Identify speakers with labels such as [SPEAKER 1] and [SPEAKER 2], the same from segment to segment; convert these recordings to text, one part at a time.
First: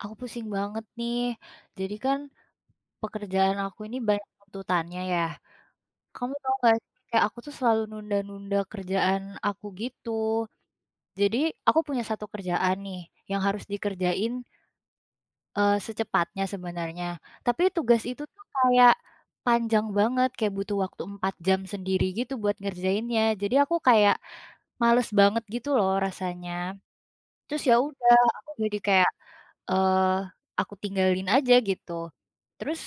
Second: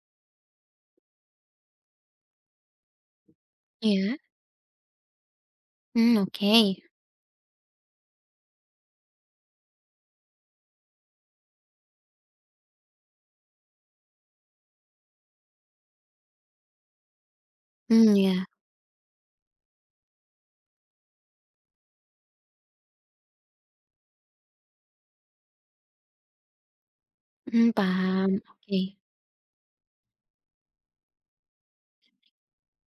[SPEAKER 1] Aku pusing banget nih. Jadi kan pekerjaan aku ini
[SPEAKER 2] Iya,
[SPEAKER 1] banyak tuntutannya ya.
[SPEAKER 2] hmm
[SPEAKER 1] Kamu
[SPEAKER 2] oke,
[SPEAKER 1] tau gak sih, kayak aku tuh selalu nunda-nunda kerjaan aku gitu. Jadi aku punya satu kerjaan nih yang harus dikerjain, secepatnya sebenarnya. Tapi tugas
[SPEAKER 2] hmm
[SPEAKER 1] itu
[SPEAKER 2] ya,
[SPEAKER 1] tuh kayak panjang banget, kayak butuh waktu 4 jam sendiri gitu buat ngerjainnya. Jadi aku kayak males banget gitu loh rasanya. Terus
[SPEAKER 2] hmm
[SPEAKER 1] ya udah,
[SPEAKER 2] paham,
[SPEAKER 1] aku jadi
[SPEAKER 2] oke,
[SPEAKER 1] kayak, eee, aku tinggalin aja gitu. Terus,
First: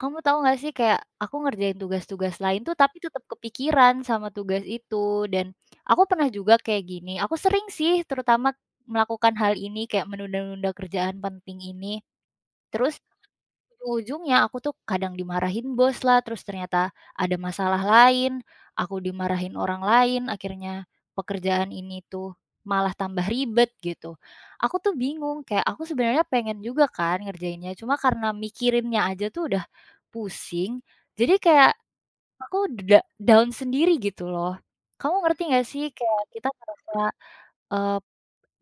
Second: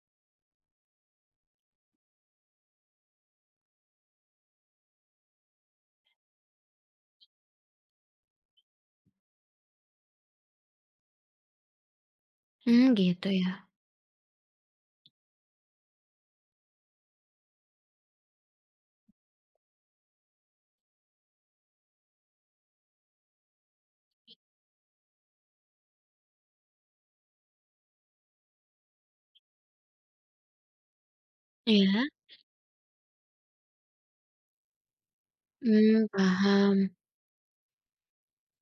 [SPEAKER 1] kamu tahu nggak sih kayak aku ngerjain tugas-tugas lain tuh tapi tetap kepikiran sama tugas itu dan aku pernah juga kayak gini, aku sering sih terutama melakukan hal ini kayak menunda-nunda kerjaan penting ini.
[SPEAKER 2] hmm
[SPEAKER 1] Terus
[SPEAKER 2] gitu ya?
[SPEAKER 1] ujung-ujungnya aku tuh kadang dimarahin bos lah, terus ternyata ada masalah lain, aku dimarahin orang lain, akhirnya pekerjaan ini tuh malah tambah ribet gitu. Aku tuh bingung, kayak aku sebenarnya pengen juga kan ngerjainnya, cuma karena mikirinnya aja tuh udah pusing, jadi kayak
[SPEAKER 2] Iya,
[SPEAKER 1] aku da down sendiri gitu loh. Kamu ngerti gak sih
[SPEAKER 2] hmm
[SPEAKER 1] kayak kita
[SPEAKER 2] paham.
[SPEAKER 1] merasa,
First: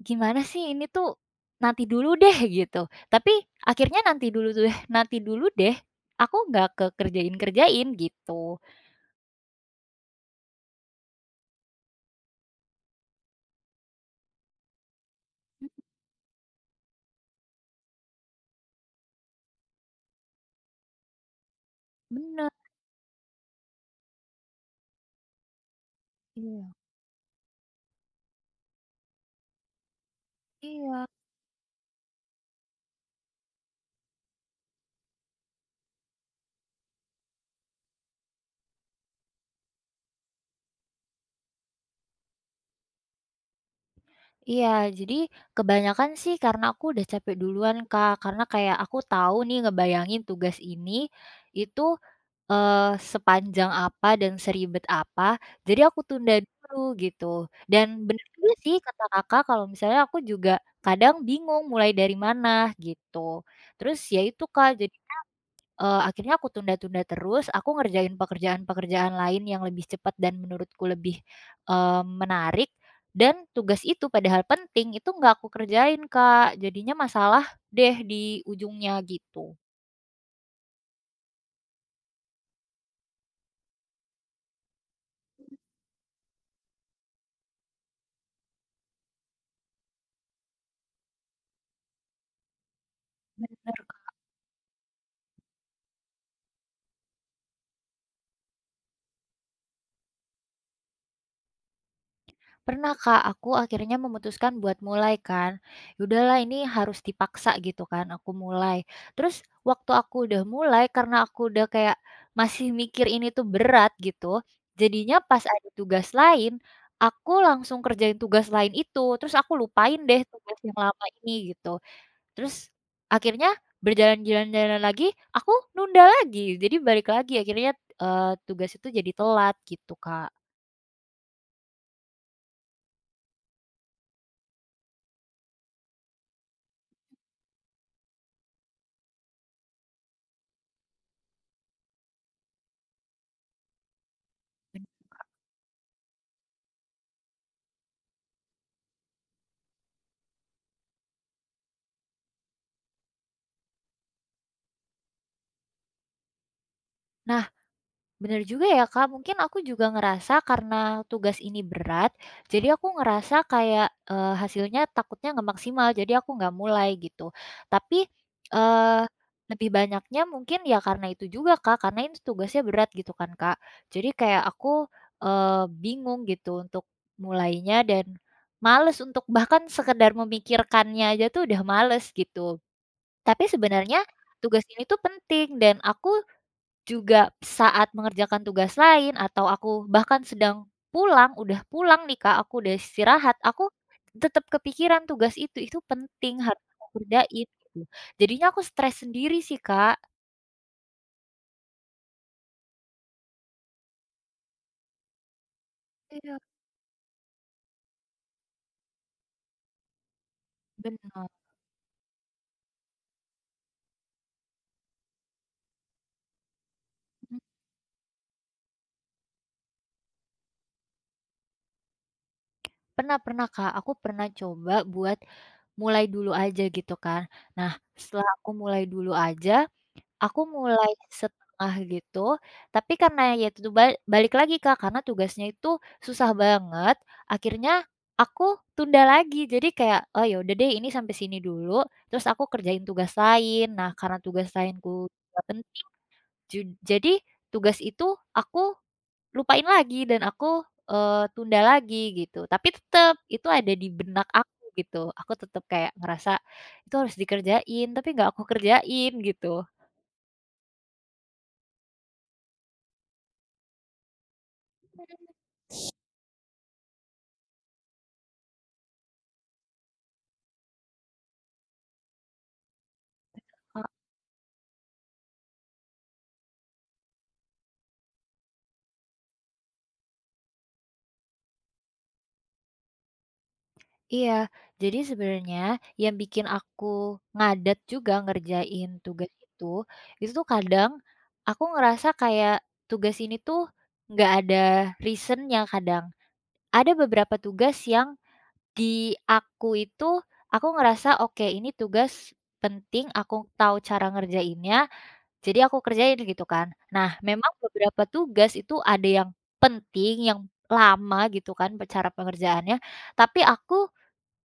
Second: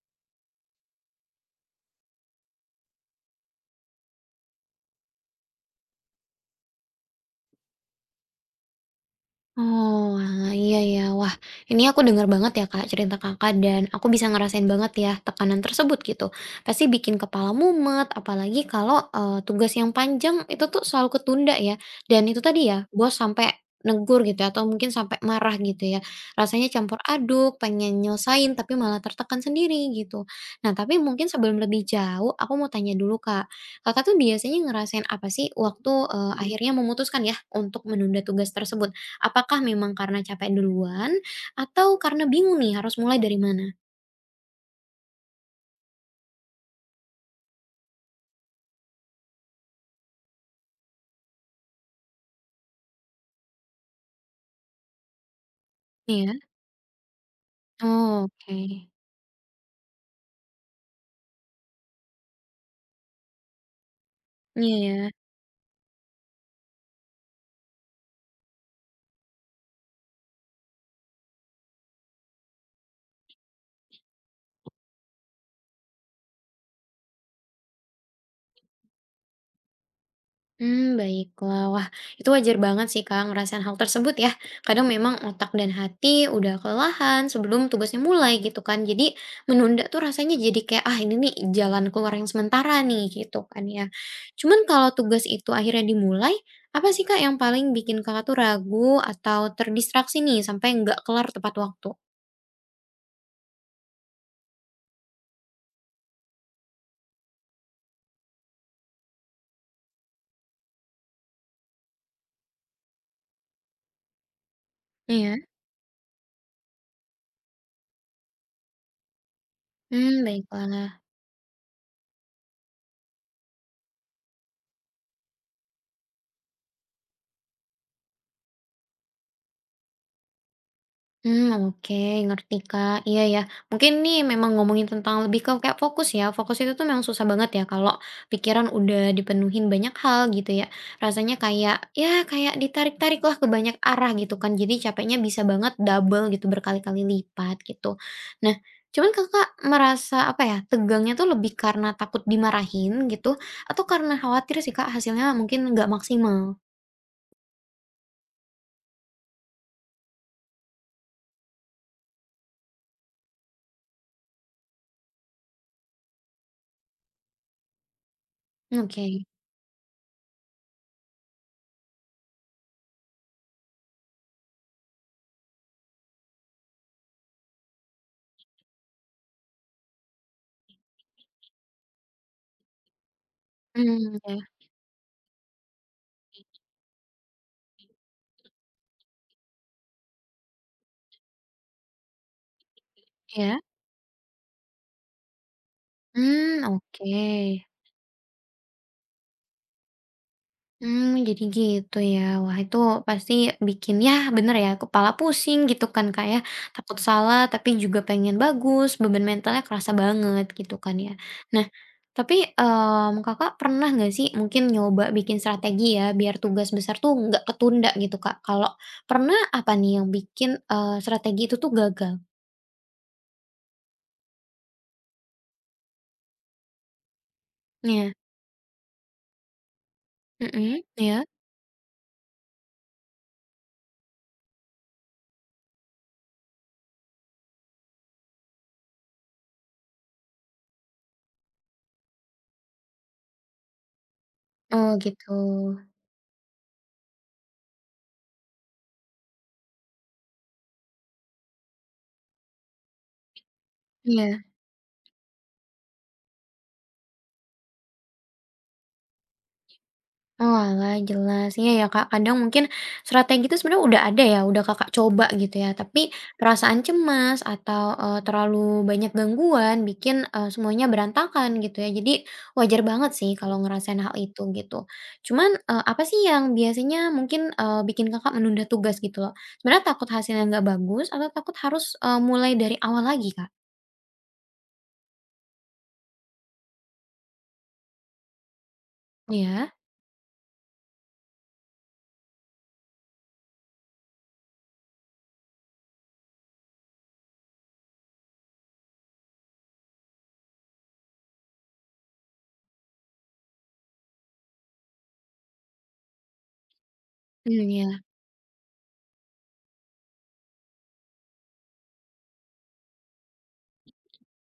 [SPEAKER 1] gimana sih ini tuh, nanti dulu deh gitu. Tapi akhirnya nanti dulu deh nanti dulu deh, aku nggak kekerjain kerjain-kerjain gitu.
[SPEAKER 2] Oh, alah, iya ya. Wah, ini aku dengar banget ya Kak, cerita Kakak dan aku bisa ngerasain banget ya tekanan tersebut gitu. Pasti bikin kepala mumet, apalagi kalau, tugas yang panjang itu tuh selalu ketunda ya, dan itu
[SPEAKER 1] Bener.
[SPEAKER 2] tadi ya, bos sampai negur gitu ya atau mungkin sampai marah gitu ya. Rasanya
[SPEAKER 1] Iya.
[SPEAKER 2] campur aduk, pengen nyelesain tapi malah tertekan sendiri gitu. Nah, tapi
[SPEAKER 1] Iya,
[SPEAKER 2] mungkin sebelum lebih jauh, aku mau tanya dulu Kak, Kakak tuh biasanya ngerasain apa sih waktu, akhirnya memutuskan ya untuk menunda tugas tersebut? Apakah memang karena capek duluan atau karena bingung nih harus mulai dari mana?
[SPEAKER 1] iya, jadi kebanyakan sih karena aku udah capek duluan Kak, karena kayak aku tahu nih ngebayangin tugas ini, itu sepanjang apa dan seribet apa, jadi aku tunda
[SPEAKER 2] Iya?
[SPEAKER 1] dulu gitu. Dan
[SPEAKER 2] Oh,
[SPEAKER 1] bener juga sih
[SPEAKER 2] oke.
[SPEAKER 1] kata Kakak kalau misalnya aku juga kadang bingung mulai dari mana gitu. Terus ya itu Kak,
[SPEAKER 2] Iya
[SPEAKER 1] jadi,
[SPEAKER 2] ya.
[SPEAKER 1] akhirnya aku tunda-tunda terus, aku ngerjain pekerjaan-pekerjaan lain yang lebih cepat dan menurutku lebih, eee, menarik, dan tugas itu padahal penting, itu nggak aku kerjain Kak, jadinya masalah deh di ujungnya gitu.
[SPEAKER 2] Mmm, baiklah. Wah, itu wajar banget sih, Kak, ngerasain hal tersebut ya. Kadang memang otak dan hati udah kelelahan sebelum tugasnya mulai gitu kan. Jadi menunda tuh rasanya jadi kayak, "Ah, ini nih jalan keluar yang sementara nih," gitu kan
[SPEAKER 1] Bener.
[SPEAKER 2] ya. Cuman kalau tugas itu akhirnya dimulai, apa sih, Kak, yang paling bikin Kakak tuh ragu atau terdistraksi nih sampai nggak kelar tepat waktu?
[SPEAKER 1] Pernah Kak, aku akhirnya memutuskan buat mulai kan. Yaudahlah ini harus dipaksa gitu kan aku mulai. Terus waktu aku udah mulai karena aku udah kayak masih mikir ini tuh berat gitu, jadinya
[SPEAKER 2] Iya?
[SPEAKER 1] pas ada tugas lain, aku langsung kerjain tugas lain itu, terus aku lupain
[SPEAKER 2] Hmm
[SPEAKER 1] deh tugas yang
[SPEAKER 2] baiklah.
[SPEAKER 1] lama ini gitu. Terus akhirnya berjalan-jalan-jalan lagi, aku nunda lagi. Jadi balik lagi akhirnya, tugas itu jadi telat gitu Kak.
[SPEAKER 2] Hmm oke, ngerti, Kak. Iya ya, mungkin nih memang ngomongin tentang lebih ke kayak fokus ya, fokus itu tuh memang susah banget ya kalau pikiran udah dipenuhin banyak hal gitu ya. Rasanya kayak, ya kayak ditarik-tarik lah ke banyak arah gitu kan, jadi capeknya bisa banget double gitu, berkali-kali lipat gitu. Nah, cuman Kakak merasa apa ya, tegangnya tuh lebih karena takut dimarahin gitu, atau karena khawatir sih, Kak, hasilnya mungkin nggak maksimal?
[SPEAKER 1] Nah, bener juga ya Kak, mungkin aku juga ngerasa karena tugas ini berat, jadi aku ngerasa kayak, hasilnya takutnya nggak maksimal, jadi aku nggak mulai gitu. Tapi, eee,
[SPEAKER 2] Oke.
[SPEAKER 1] lebih banyaknya mungkin ya karena itu juga Kak, karena ini tugasnya berat gitu kan Kak. Jadi kayak aku, bingung gitu untuk mulainya dan males untuk bahkan sekedar memikirkannya aja tuh udah males gitu. Tapi sebenarnya
[SPEAKER 2] Hmm ya.
[SPEAKER 1] tugas ini tuh penting dan aku juga saat mengerjakan tugas lain atau aku bahkan sedang pulang, udah pulang nih Kak, aku udah istirahat,
[SPEAKER 2] Iya?
[SPEAKER 1] aku tetap kepikiran tugas itu penting harus
[SPEAKER 2] Mmm,
[SPEAKER 1] aku
[SPEAKER 2] oke.
[SPEAKER 1] kerjain gitu. Jadinya aku stres sendiri sih Kak.
[SPEAKER 2] Mmm, jadi gitu ya. Wah, itu pasti bikin ya bener ya, kepala pusing gitu kan, Kak, ya.
[SPEAKER 1] Iya.
[SPEAKER 2] Takut salah tapi juga pengen bagus, beban mentalnya kerasa banget gitu kan ya.
[SPEAKER 1] Bener.
[SPEAKER 2] Nah, tapi, Kakak pernah nggak sih mungkin nyoba bikin strategi ya, biar tugas besar tuh
[SPEAKER 1] Mhm.
[SPEAKER 2] nggak ketunda gitu, Kak? Kalau pernah, apa nih yang bikin, strategi itu tuh gagal?
[SPEAKER 1] Pernah, pernah Kak, aku pernah coba buat mulai dulu aja gitu kan. Nah,
[SPEAKER 2] Iya.
[SPEAKER 1] setelah aku mulai dulu aja aku
[SPEAKER 2] Mhm,
[SPEAKER 1] mulai
[SPEAKER 2] iya.
[SPEAKER 1] setengah gitu, tapi karena ya itu tu balik lagi, Kak, karena tugasnya itu susah banget, akhirnya aku tunda lagi. Jadi kayak, "Oh, ya udah deh ini sampai sini dulu," terus aku kerjain tugas lain. Nah, karena tugas
[SPEAKER 2] Oh
[SPEAKER 1] lainku
[SPEAKER 2] gitu.
[SPEAKER 1] juga penting, jadi tugas itu aku lupain lagi dan aku, tunda lagi gitu. Tapi tetap itu ada di benak
[SPEAKER 2] Iya.
[SPEAKER 1] aku gitu, aku tetap kayak ngerasa itu harus dikerjain, tapi nggak aku kerjain gitu.
[SPEAKER 2] Oalah, jelas. Iya ya, Kak, kadang mungkin strategi itu sebenarnya udah ada ya, udah Kakak coba gitu ya, tapi perasaan cemas atau, terlalu banyak gangguan bikin, semuanya berantakan gitu ya. Jadi wajar banget sih kalau ngerasain hal itu gitu. Cuman, apa sih yang biasanya mungkin, bikin Kakak menunda tugas gitu loh? Sebenarnya takut hasilnya nggak bagus atau takut harus, mulai dari awal lagi, Kak?
[SPEAKER 1] Iya, jadi sebenarnya yang bikin aku ngadat juga ngerjain tugas
[SPEAKER 2] Iya.
[SPEAKER 1] itu tuh kadang aku ngerasa kayak tugas ini tuh nggak ada reasonnya kadang. Ada beberapa tugas yang di aku itu aku ngerasa oke ini tugas penting, aku tahu cara ngerjainnya, jadi aku kerjain gitu kan. Nah, memang
[SPEAKER 2] Hmm
[SPEAKER 1] beberapa
[SPEAKER 2] iya.
[SPEAKER 1] tugas itu ada yang penting, yang lama gitu kan cara pengerjaannya, tapi aku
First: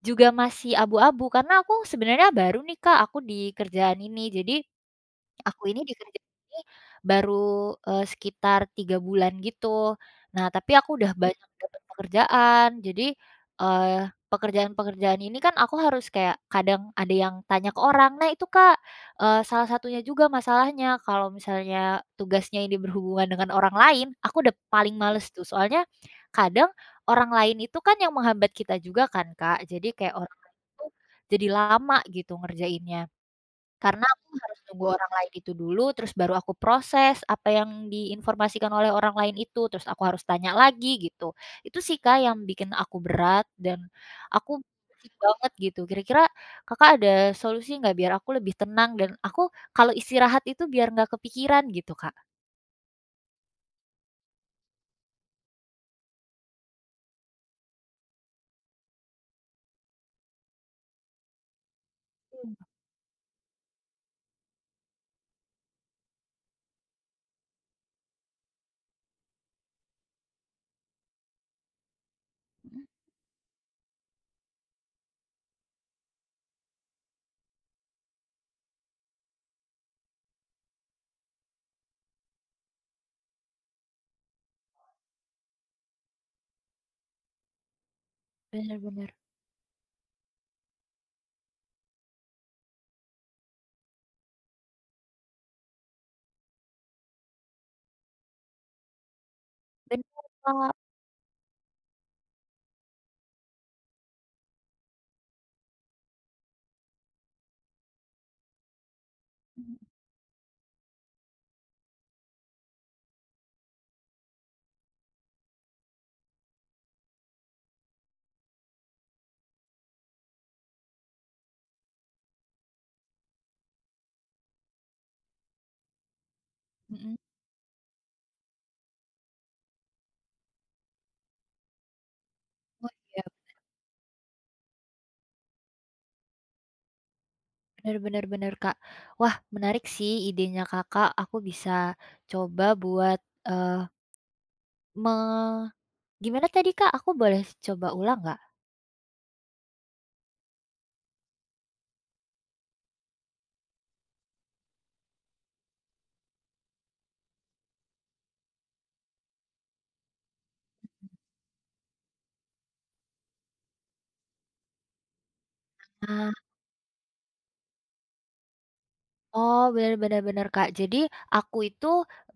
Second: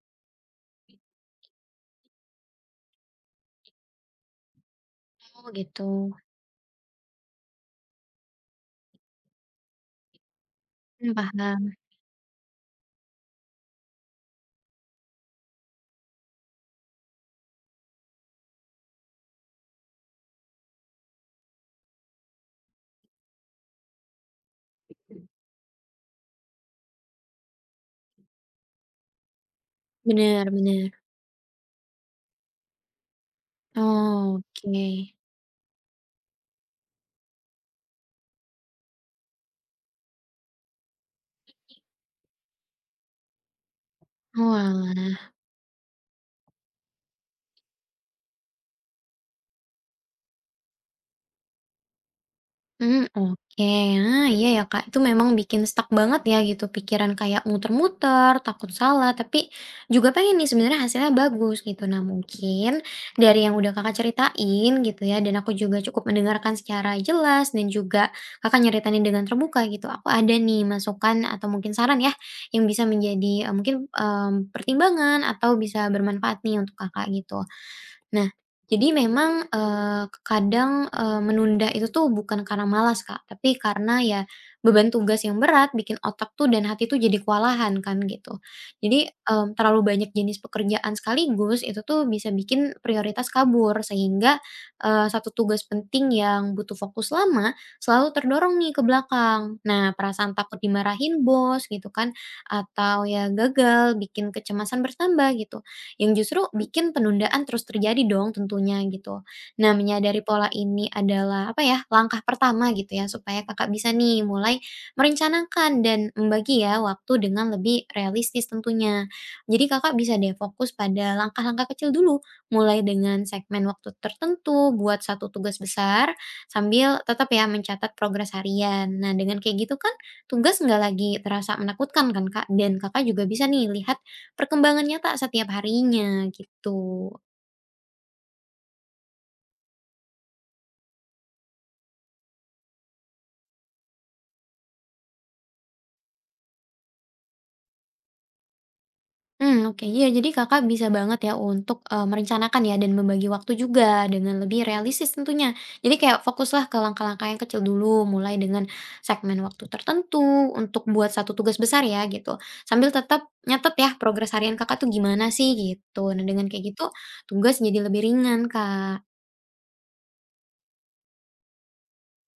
[SPEAKER 1] juga masih abu-abu, karena aku sebenarnya baru nih Kak, aku di kerjaan ini. Jadi,
[SPEAKER 2] Oh
[SPEAKER 1] aku ini
[SPEAKER 2] gitu.
[SPEAKER 1] di kerja ini baru, sekitar 3 bulan gitu. Nah, tapi aku udah
[SPEAKER 2] Mmm,
[SPEAKER 1] banyak
[SPEAKER 2] paham.
[SPEAKER 1] dapat pekerjaan. Jadi, eee, pekerjaan-pekerjaan ini kan aku harus kayak kadang ada yang tanya ke orang, "Nah itu Kak, salah satunya juga masalahnya kalau misalnya tugasnya ini berhubungan dengan orang lain," aku udah paling males tuh. Soalnya kadang orang lain itu kan yang menghambat kita juga kan, Kak. Jadi kayak orang
[SPEAKER 2] Bener
[SPEAKER 1] lain tuh
[SPEAKER 2] bener.
[SPEAKER 1] jadi lama gitu ngerjainnya. Karena aku harus nunggu orang
[SPEAKER 2] Oke.
[SPEAKER 1] lain itu dulu, terus baru aku proses apa yang diinformasikan oleh orang lain itu, terus aku harus tanya lagi gitu. Itu sih, Kak, yang bikin aku berat dan aku pusing
[SPEAKER 2] Oalah,
[SPEAKER 1] banget gitu. Kira-kira Kakak ada solusi nggak biar aku lebih tenang dan aku kalau istirahat itu biar nggak kepikiran gitu, Kak?
[SPEAKER 2] hmm, oke. Ah, iya ya, Kak, itu memang bikin stuck banget ya gitu, pikiran kayak muter-muter, takut salah, tapi juga pengen nih sebenarnya hasilnya bagus gitu. Nah,
[SPEAKER 1] Mmm.
[SPEAKER 2] mungkin dari yang udah Kakak ceritain gitu ya, dan aku juga cukup mendengarkan secara jelas dan juga Kakak nyeritain dengan terbuka gitu, aku ada nih masukan atau mungkin saran ya, yang
[SPEAKER 1] Mhm.
[SPEAKER 2] bisa menjadi, mungkin, pertimbangan atau bisa bermanfaat nih untuk Kakak gitu. Nah, jadi memang, kadang, menunda itu tuh bukan karena malas, Kak, tapi karena ya beban tugas yang berat bikin otak tuh dan hati tuh jadi kewalahan kan gitu.
[SPEAKER 1] Bener,
[SPEAKER 2] Jadi,
[SPEAKER 1] bener.
[SPEAKER 2] terlalu banyak jenis pekerjaan sekaligus itu tuh bisa bikin prioritas kabur sehingga, satu tugas penting yang butuh fokus lama selalu terdorong nih ke belakang. Nah,
[SPEAKER 1] Bener,
[SPEAKER 2] perasaan takut
[SPEAKER 1] Kak.
[SPEAKER 2] dimarahin bos gitu kan atau ya gagal bikin kecemasan bertambah gitu yang justru bikin penundaan terus terjadi dong tentunya gitu. Nah,
[SPEAKER 1] Mhm.
[SPEAKER 2] menyadari pola ini adalah apa ya, langkah pertama gitu ya supaya Kakak bisa nih mulai merencanakan dan membagi ya waktu dengan lebih realistis tentunya. Jadi Kakak bisa deh fokus pada langkah-langkah kecil dulu, mulai dengan segmen waktu tertentu buat satu tugas besar sambil
[SPEAKER 1] Mhm.
[SPEAKER 2] tetap ya mencatat progres harian. Nah, dengan kayak gitu kan tugas nggak lagi terasa menakutkan kan Kak dan
[SPEAKER 1] Oh,
[SPEAKER 2] Kakak
[SPEAKER 1] iya,
[SPEAKER 2] juga bisa nih lihat perkembangan nyata setiap harinya gitu.
[SPEAKER 1] bener, bener, bener, Kak. Wah, menarik sih idenya Kakak, aku bisa coba buat, eee Me gimana tadi, Kak? Aku boleh coba ulang nggak?
[SPEAKER 2] Hmm oke. Iya, jadi Kakak bisa banget ya untuk, merencanakan ya dan membagi waktu juga dengan lebih realistis tentunya. Jadi kayak fokuslah ke langkah-langkah yang kecil dulu, mulai dengan segmen waktu tertentu untuk buat satu tugas besar ya gitu, sambil tetap nyatet ya progres harian Kakak tuh gimana sih gitu. Nah
[SPEAKER 1] Ah.
[SPEAKER 2] dengan kayak gitu tugas jadi lebih ringan, Kak.
[SPEAKER 1] Oh, bener, bener, bener, Kak. Jadi aku itu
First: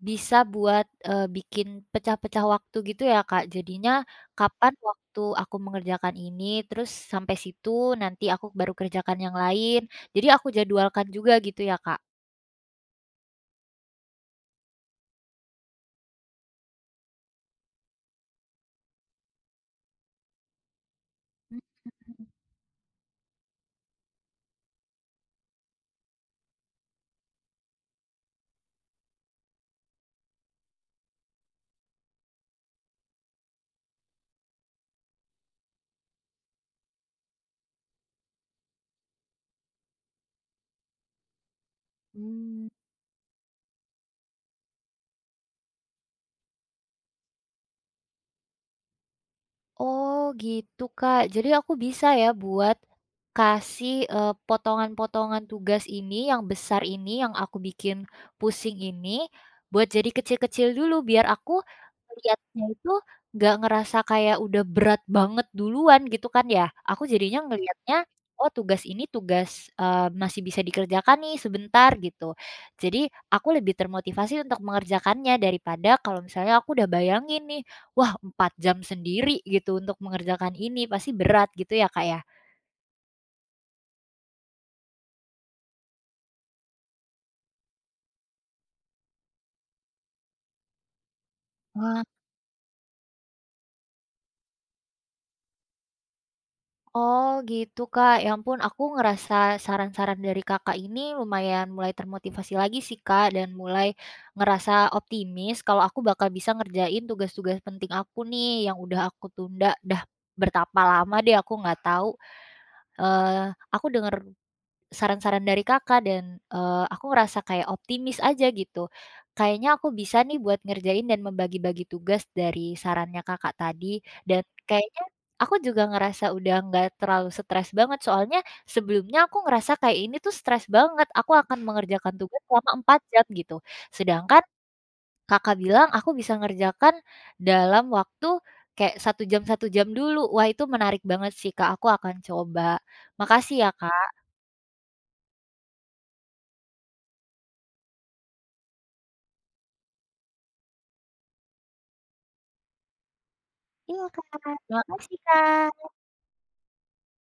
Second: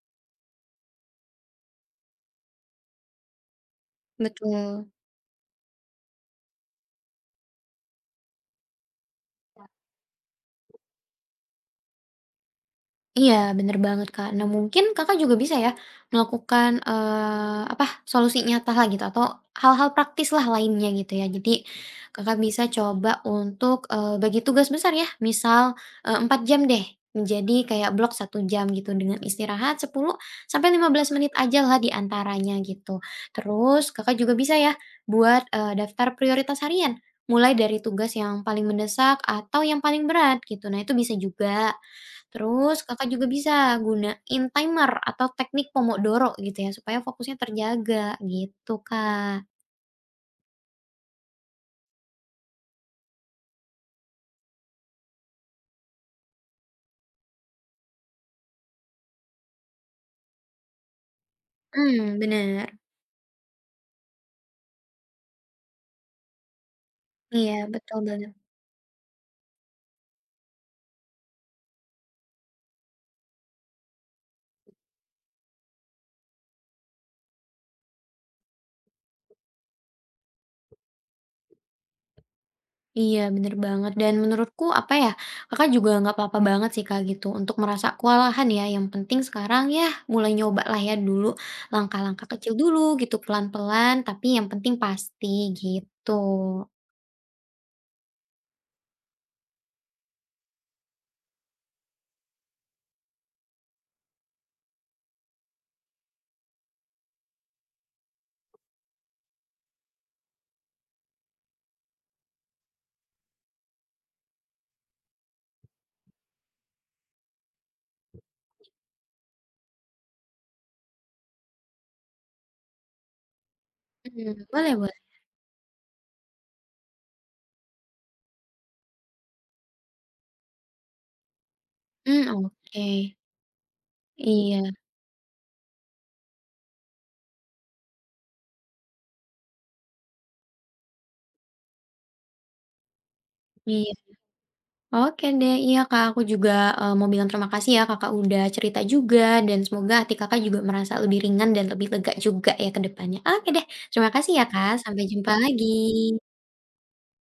[SPEAKER 1] bisa buat, bikin pecah-pecah waktu gitu ya, Kak. Jadinya kapan
[SPEAKER 2] Betul.
[SPEAKER 1] waktu aku mengerjakan ini, terus sampai situ, nanti aku baru kerjakan yang lain. Jadi aku jadwalkan juga gitu ya, Kak?
[SPEAKER 2] Iya, bener banget, Kak. Nah, mungkin Kakak juga bisa ya melakukan, apa, solusi nyatalah gitu atau hal-hal praktis lah lainnya gitu ya.
[SPEAKER 1] Mhm.
[SPEAKER 2] Jadi Kakak bisa coba untuk, bagi tugas besar ya, misal, 4 jam deh, menjadi kayak blok 1 jam gitu dengan istirahat 10 sampai 15 menit ajalah di antaranya gitu. Terus Kakak juga bisa ya buat, daftar prioritas harian, mulai dari tugas yang paling mendesak atau yang paling berat gitu. Nah, itu bisa juga.
[SPEAKER 1] Mmm.
[SPEAKER 2] Terus Kakak juga bisa gunain timer atau teknik Pomodoro gitu ya, supaya fokusnya terjaga gitu, Kak.
[SPEAKER 1] Oh gitu, Kak. Jadi aku bisa ya buat kasih, potongan-potongan tugas ini yang besar ini, yang aku bikin pusing ini, buat jadi kecil-kecil dulu biar aku
[SPEAKER 2] Hmm
[SPEAKER 1] ngeliatnya
[SPEAKER 2] bener.
[SPEAKER 1] itu nggak ngerasa kayak udah berat banget duluan gitu kan ya. Aku jadinya
[SPEAKER 2] Iya,
[SPEAKER 1] ngelihatnya,
[SPEAKER 2] betul banget.
[SPEAKER 1] "Oh tugas ini tugas, masih bisa dikerjakan nih sebentar," gitu. Jadi aku lebih termotivasi untuk mengerjakannya daripada kalau misalnya aku udah bayangin nih, wah 4 jam sendiri gitu untuk mengerjakan ini, pasti berat gitu ya, Kak, ya?
[SPEAKER 2] Iya, bener banget dan menurutku apa ya, Kakak juga nggak apa-apa banget sih, Kak, gitu untuk merasa kewalahan ya, yang penting sekarang ya mulai nyobalah ya dulu,
[SPEAKER 1] Wah.
[SPEAKER 2] langkah-langkah kecil dulu gitu, pelan-pelan tapi yang penting pasti gitu.
[SPEAKER 1] Oh gitu, Kak, ya ampun aku ngerasa saran-saran dari Kakak ini lumayan mulai termotivasi lagi sih, Kak, dan mulai ngerasa optimis kalau aku bakal bisa ngerjain tugas-tugas penting aku nih yang udah aku tunda, dah bertapa lama deh aku nggak tahu. Eh aku denger saran-saran dari Kakak dan, aku ngerasa kayak optimis aja gitu. Kayaknya aku bisa nih buat ngerjain dan membagi-bagi tugas dari sarannya Kakak tadi
[SPEAKER 2] Hmm
[SPEAKER 1] dan
[SPEAKER 2] boleh boleh.
[SPEAKER 1] kayaknya aku juga ngerasa udah nggak terlalu stres banget soalnya sebelumnya aku ngerasa kayak ini tuh stres banget, aku akan mengerjakan
[SPEAKER 2] Hmm
[SPEAKER 1] tugas selama
[SPEAKER 2] oke.
[SPEAKER 1] 4 jam gitu. Sedangkan
[SPEAKER 2] Iya
[SPEAKER 1] Kakak bilang aku bisa ngerjakan dalam waktu kayak 1 jam 1 jam dulu. Wah itu menarik banget sih Kak, aku akan coba. Makasih ya
[SPEAKER 2] iya.
[SPEAKER 1] Kak.
[SPEAKER 2] Oke deh, iya Kak, aku juga, mau bilang terima kasih ya Kakak udah cerita juga dan semoga hati Kakak juga merasa lebih ringan dan lebih lega juga ya ke depannya. Oke deh,
[SPEAKER 1] Iya,
[SPEAKER 2] terima
[SPEAKER 1] Kak.
[SPEAKER 2] kasih ya Kak,
[SPEAKER 1] Wah.
[SPEAKER 2] sampai
[SPEAKER 1] Makasih,
[SPEAKER 2] jumpa
[SPEAKER 1] Kak.
[SPEAKER 2] lagi.